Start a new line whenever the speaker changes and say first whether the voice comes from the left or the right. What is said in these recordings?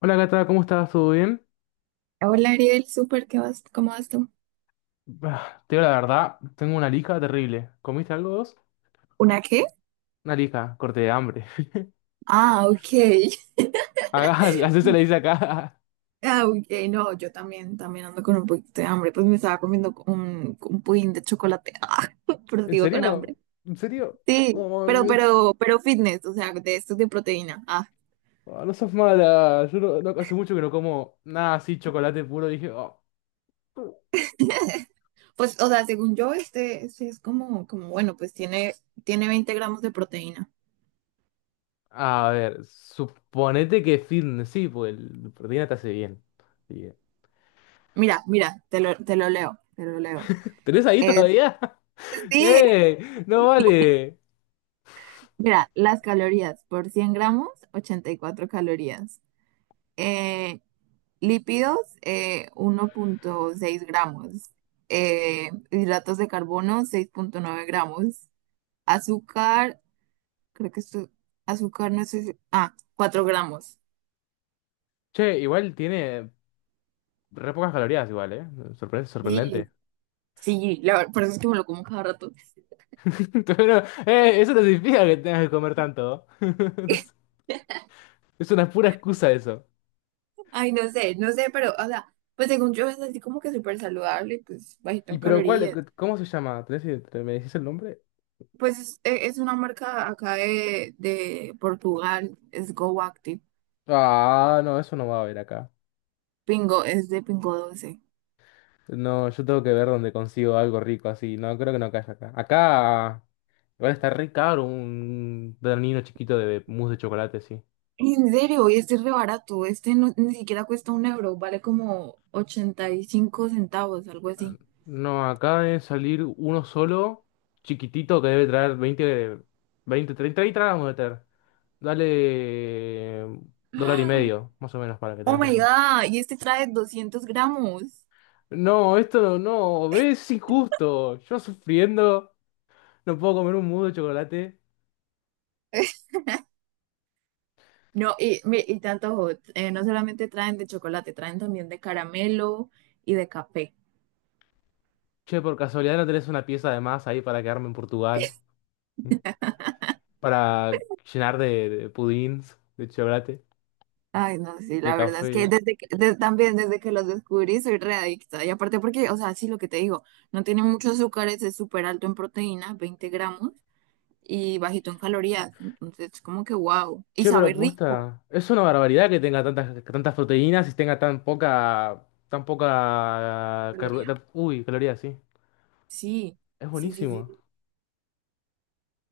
left: Hola Cata, ¿cómo estás? ¿Todo bien?
right: Hola Ariel, súper, ¿qué vas? ¿Cómo vas tú?
left: Bah, te digo la verdad, tengo una lija terrible. ¿Comiste algo vos?
right: ¿Una qué?
left: Una lija, corte de hambre.
right: Ah, ok.
left: Acá, así se le dice acá.
right: Ah, ok, no, yo también ando con un poquito de hambre, pues me estaba comiendo un pudín de chocolate, ah, pero
left: ¿En
right: sigo con
left: serio?
right: hambre.
left: ¿En serio?
right: Sí,
left: Oh,
right: pero,
left: me-
right: pero, pero fitness, o sea, de estos de proteína. Ah,
left: oh, no sos mala. Yo no- no- Hace mucho que no como nada así, chocolate puro. Dije, oh.
right: pues, o sea, según yo, este es como, bueno, pues tiene 20 gramos de proteína.
left: A ver, suponete que fitness, sí, pues el proteína te hace bien. Sí.
right: Mira, mira, te lo leo.
left: ¿Tenés ahí
right: Es,
left: todavía?
right: sí,
left: ¡Eh! ¡No vale!
right: mira, las calorías por 100 gramos, 84 calorías. Eh, Lípidos, 1,6 gramos. Hidratos de carbono, 6,9 gramos. Azúcar, creo que esto, azúcar no sé, ah, 4 gramos.
left: Che, igual tiene re pocas calorías, igual, ¿eh? Sorprendente.
right: Sí, sí, la verdad, por eso es que me lo como cada rato.
left: Pero, eso no significa que tengas que comer tanto. No sé. Es una pura excusa eso.
right: Ay, no sé, no sé, pero, o sea, pues según yo es así como que súper saludable, pues bajito
left: ¿Y
right: en
left: pero cuál?
right: calorías.
left: ¿Cómo se llama? ¿Me decís el nombre?
right: Pues es, es una marca acá de Portugal, es Go Active.
left: Ah, no, eso no va a haber acá.
right: Pingo, es de Pingo Doce.
left: No, yo tengo que ver dónde consigo algo rico así. No, creo que no caiga acá. Acá, igual está re caro un danino chiquito de mousse de chocolate, sí.
right: En serio, y este es re barato. Este no, ni siquiera cuesta un euro, vale como 85 centavos, algo así.
left: No, acá de salir uno solo, chiquitito, que debe traer 20 20 30 y gramos de ter. Dale dólar y
right: ¡Ah!
left: medio, más o menos, para que
right: Oh
left: tengas en
right: my
left: cuenta.
right: God, y este trae 200 gramos.
left: No, esto no, no, ves, es injusto. Yo sufriendo, no puedo comer un mudo de chocolate.
right: No, y, y tanto, no solamente traen de chocolate, traen también de caramelo y de café.
left: Che, por casualidad no tenés una pieza de más ahí para quedarme en Portugal, para llenar de pudins, de chocolate,
right: Ay, no, sí,
left: de
right: la verdad es que
left: café.
right: también desde que los descubrí soy re adicta. Y aparte porque, o sea, sí, lo que te digo, no tiene mucho azúcar, es súper alto en proteína, 20 gramos. Y bajito en calorías. Entonces, como que wow. Y
left: Che, pero
right: sabe rico.
left: posta, es una barbaridad que tenga tantas, que tantas proteínas y tenga tan poca,
right: ¿Caloría?
left: uy, calorías, sí.
right: Sí,
left: Es
right: sí, sí,
left: buenísimo.
right: sí.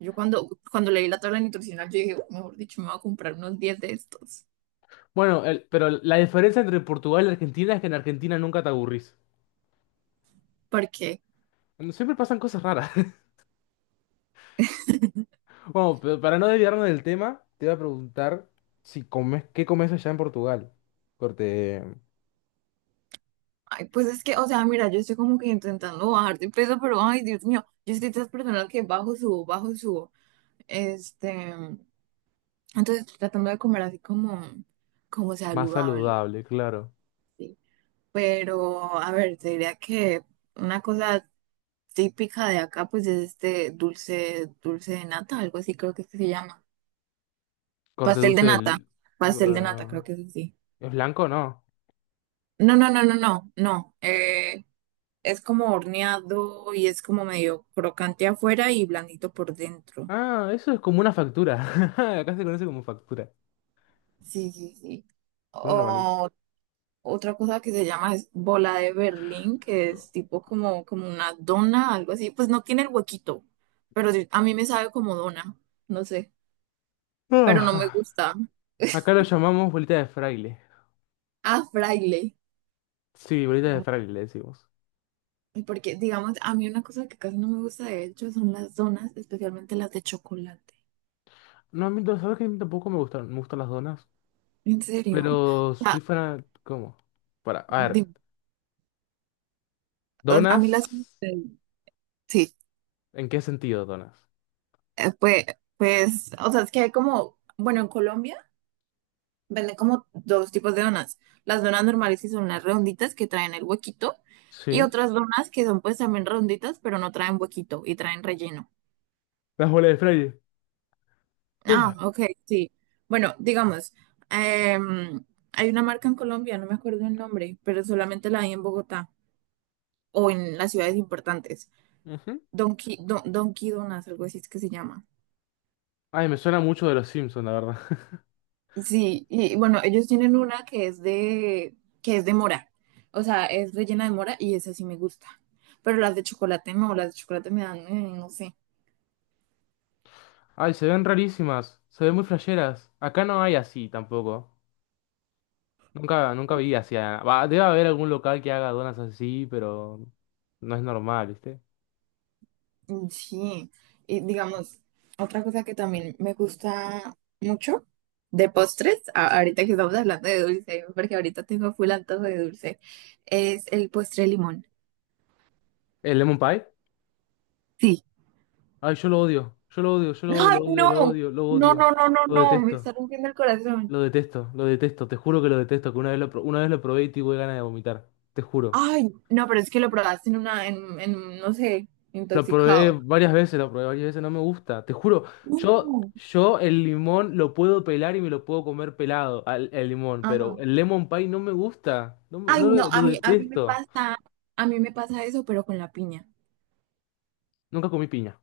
right: Yo cuando leí la tabla nutricional, yo dije, mejor dicho, me voy a comprar unos 10 de estos.
left: Bueno, pero la diferencia entre Portugal y Argentina es que en Argentina nunca te aburrís.
right: ¿Por qué?
left: Bueno, siempre pasan cosas raras. Bueno, pero para no desviarnos del tema, te voy a preguntar si comes, ¿qué comes allá en Portugal? Corte
right: Ay, pues es que, o sea, mira, yo estoy como que intentando bajar de peso, pero ay, Dios mío, yo soy de esas personas que bajo, subo, bajo, subo. Este, entonces tratando de comer así como
left: más
right: saludable,
left: saludable, claro.
right: ¿sí? Pero, a ver, te diría que una cosa típica de acá, pues es este dulce de nata, algo así creo que es que se llama.
left: Corte
right: Pastel de
left: dulce
right: nata,
left: del-
right: pastel de nata,
left: uh,
right: creo que es así.
left: ¿es blanco o no?
right: No, no, no, no, no, no. Es como horneado y es como medio crocante afuera y blandito por dentro.
left: Ah, eso es como una factura. Acá se conoce como factura.
right: Sí, sí, sí.
left: Una normalita.
right: O otra cosa que se llama es bola de Berlín, que es tipo como una dona, algo así. Pues no tiene el huequito, pero sí, a mí me sabe como dona, no sé, pero no me
left: Ah,
right: gusta.
left: acá lo llamamos bolita de fraile.
right: Ah, fraile.
left: Sí, bolita de fraile le decimos.
right: Porque, digamos, a mí una cosa que casi no me gusta, de hecho, son las donas, especialmente las de chocolate.
left: No, a mí, ¿sabes que a mí tampoco me gustan, me gustan las donas?
right: En serio.
left: Pero
right: O sea,
left: soy fan... ¿Cómo? Para, a
right: di-
left: ver.
right: a mí las...
left: ¿Donas?
right: Sí,
left: ¿En qué sentido donas?
right: eh, pues, pues, o sea, es que hay como, bueno, en Colombia venden como dos tipos de donas. Las donas normales que son las redonditas que traen el huequito y
left: Sí.
right: otras donas que son pues también redonditas, pero no traen huequito y traen relleno.
left: Las bolas de fraile.
right: Ah,
left: Ah.
right: ok, sí. Bueno, digamos, em, hay una marca en Colombia, no me acuerdo el nombre, pero solamente la hay en Bogotá o en las ciudades importantes.
left: Ujú.
right: Donkey, Don, Donkey Donuts, algo así es que se llama.
left: Ay, me suena mucho de los Simpsons, la verdad.
right: Sí, y bueno, ellos tienen una que es de mora. O sea, es rellena de mora y esa sí me gusta. Pero las de chocolate no, las de chocolate me dan, no sé.
left: Ay, se ven rarísimas. Se ven muy flasheras. Acá no hay así tampoco. Nunca, nunca vi así. Va, debe haber algún local que haga donas así, pero no es normal.
right: Mm, sí, y digamos, otra cosa que también me gusta mucho de postres, ahorita que estamos hablando de dulce, porque ahorita tengo full antojo de dulce, es el postre de limón.
left: ¿El lemon pie?
right: Sí.
left: Ay, yo lo odio. Yo lo odio, yo lo odio, lo
right: ¡Ay,
left: odio,
right: no!
left: lo odio, lo
right: No, no,
left: odio.
right: no, no,
left: Lo
right: no, me
left: detesto.
right: está rompiendo el corazón.
left: Lo detesto, lo detesto. Te juro que lo detesto. Que una vez una vez lo probé y tuve ganas de vomitar. Te juro.
right: Ay, no, pero es que lo probaste en una, en, no sé,
left: Lo probé
right: intoxicado.
left: varias veces, lo probé varias veces. No me gusta. Te juro. Yo,
right: No.
left: yo el limón lo puedo pelar y me lo puedo comer pelado, al, el limón. Pero
right: Ajá.
left: el lemon pie no me gusta. No,
right: Ay,
left: no
right: no,
left: lo
right: a mí me
left: detesto.
right: pasa, a mí me pasa eso, pero con la piña.
left: Nunca comí piña.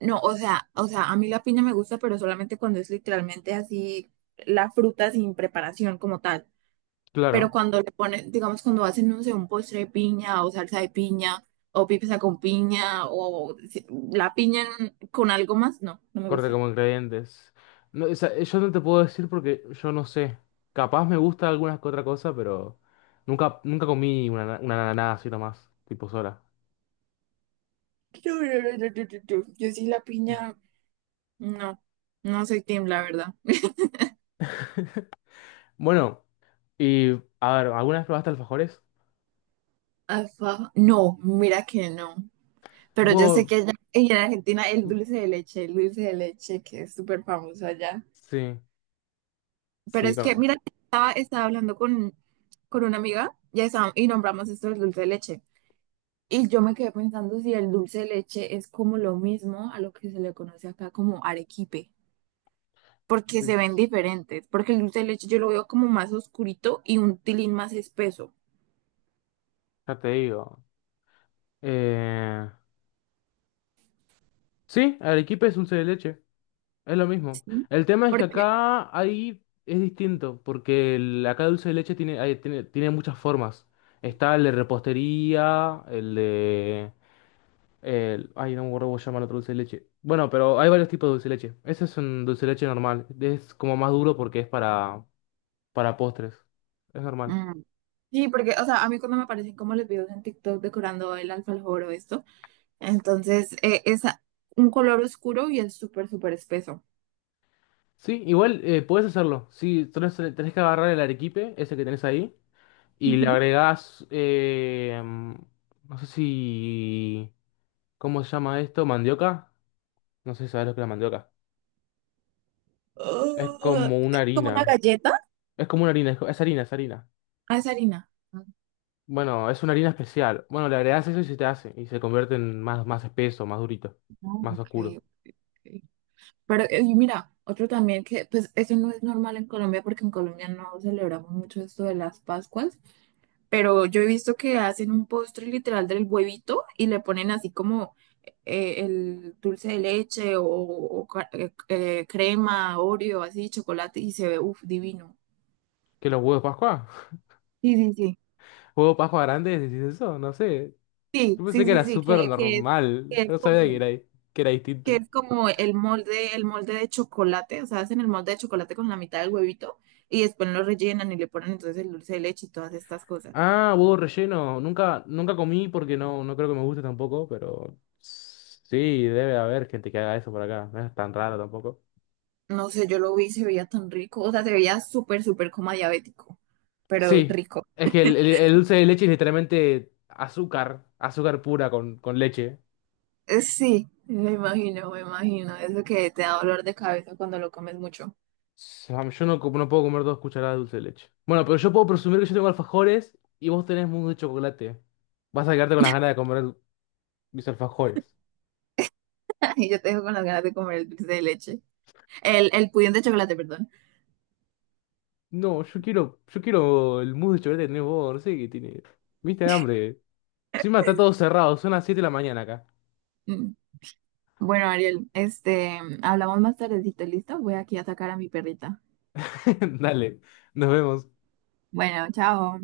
right: No, o sea, a mí la piña me gusta, pero solamente cuando es literalmente así la fruta sin preparación como tal. Pero
left: Claro.
right: cuando le ponen, digamos, cuando hacen, no sé, un postre de piña o salsa de piña o pizza con piña o la piña con algo más, no, no me
left: Corte
right: gusta.
left: como ingredientes. No, o sea, yo no te puedo decir porque yo no sé. Capaz me gusta alguna que otra cosa, pero nunca, nunca comí una nada así nomás, tipo sola.
right: No, no, no, no, no, no, no. Yo sí la piña. No, no soy team, la verdad.
left: Bueno, y a ver, ¿alguna vez probaste alfajores?
right: Alfajor, no, mira que no. Pero yo sé
left: Bueno,
right: que allá en Argentina el dulce de leche, el dulce de leche que es súper famoso allá.
left: sí,
right: Pero
left: sí,
right: es que,
left: con-
right: mira, estaba hablando con una amiga y, y nombramos esto del dulce de leche. Y yo me quedé pensando si el dulce de leche es como lo mismo a lo que se le conoce acá como arequipe, porque se ven diferentes, porque el dulce de leche yo lo veo como más oscurito y un tilín más espeso,
left: ya te digo. Eh, sí, arequipe es dulce de leche. Es lo mismo.
right: ¿sí?
left: El tema es que
right: Porque,
left: acá ahí es distinto, porque acá dulce de leche tiene, tiene muchas formas. Está el de repostería, el de... El, ay, no me acuerdo cómo se llama el otro dulce de leche. Bueno, pero hay varios tipos de dulce de leche. Ese es un dulce de leche normal. Es como más duro porque es para postres. Es normal.
right: mm, sí, porque, o sea, a mí cuando me aparecen como los videos en TikTok decorando el alfajor o esto, entonces es un color oscuro y es súper, súper espeso.
left: Sí, igual puedes hacerlo. Sí, tenés que agarrar el arequipe, ese que tenés ahí, y le agregás... no sé si... ¿Cómo se llama esto? ¿Mandioca? No sé si sabes lo que es la mandioca. Es
right: Oh,
left: como una
right: es como una
left: harina.
right: galleta.
left: Es como una harina, es harina, es harina.
right: Ah, es harina. Ah,
left: Bueno, es una harina especial. Bueno, le agregas eso y se te hace. Y se convierte en más, más espeso, más durito, más
right: ok,
left: oscuro.
right: ok, ok. Pero, y mira, otro también que, pues, eso no es normal en Colombia porque en Colombia no celebramos mucho esto de las Pascuas, pero yo he visto que hacen un postre literal del huevito y le ponen así como el dulce de leche o crema, Oreo, así, chocolate y se ve, uff, divino.
left: ¿Qué los huevos de Pascua?
right: Sí, sí, sí.
left: ¿Huevos de Pascua grandes? ¿Decís eso? No sé.
right: Sí,
left: Yo pensé
right: sí,
left: que
right: sí,
left: era
right: sí,
left: súper normal.
right: que es
left: No sabía
right: como,
left: que era
right: que
left: distinto.
right: es como el molde de chocolate, o sea, hacen el molde de chocolate con la mitad del huevito y después lo rellenan y le ponen entonces el dulce de leche y todas estas cosas.
left: Ah, huevo relleno. Nunca, nunca comí porque no, no creo que me guste tampoco, pero sí, debe haber gente que haga eso por acá. No es tan raro tampoco.
right: No sé, yo lo vi, y se veía tan rico, o sea, se veía súper, súper como diabético, pero
left: Sí,
right: rico.
left: es que el dulce de leche es literalmente azúcar, azúcar pura con leche.
right: Sí, me imagino, eso que te da dolor de cabeza cuando lo comes mucho.
left: Yo no, no puedo comer 2 cucharadas de dulce de leche. Bueno, pero yo puedo presumir que yo tengo alfajores y vos tenés mousse de chocolate. Vas a quedarte con las ganas de comer mis alfajores.
right: Y yo te dejo con las ganas de comer el dulce de leche, el pudín de chocolate, perdón.
left: No, yo quiero el mousse de chocolate que tenés vos, no sé qué tiene. ¿Viste hambre? Encima está todo cerrado, son las 7 de la mañana acá.
right: Mm. Bueno, Ariel, este, hablamos más tardecito, ¿listo? Voy aquí a sacar a mi perrita.
left: Dale, nos vemos.
right: Bueno, chao.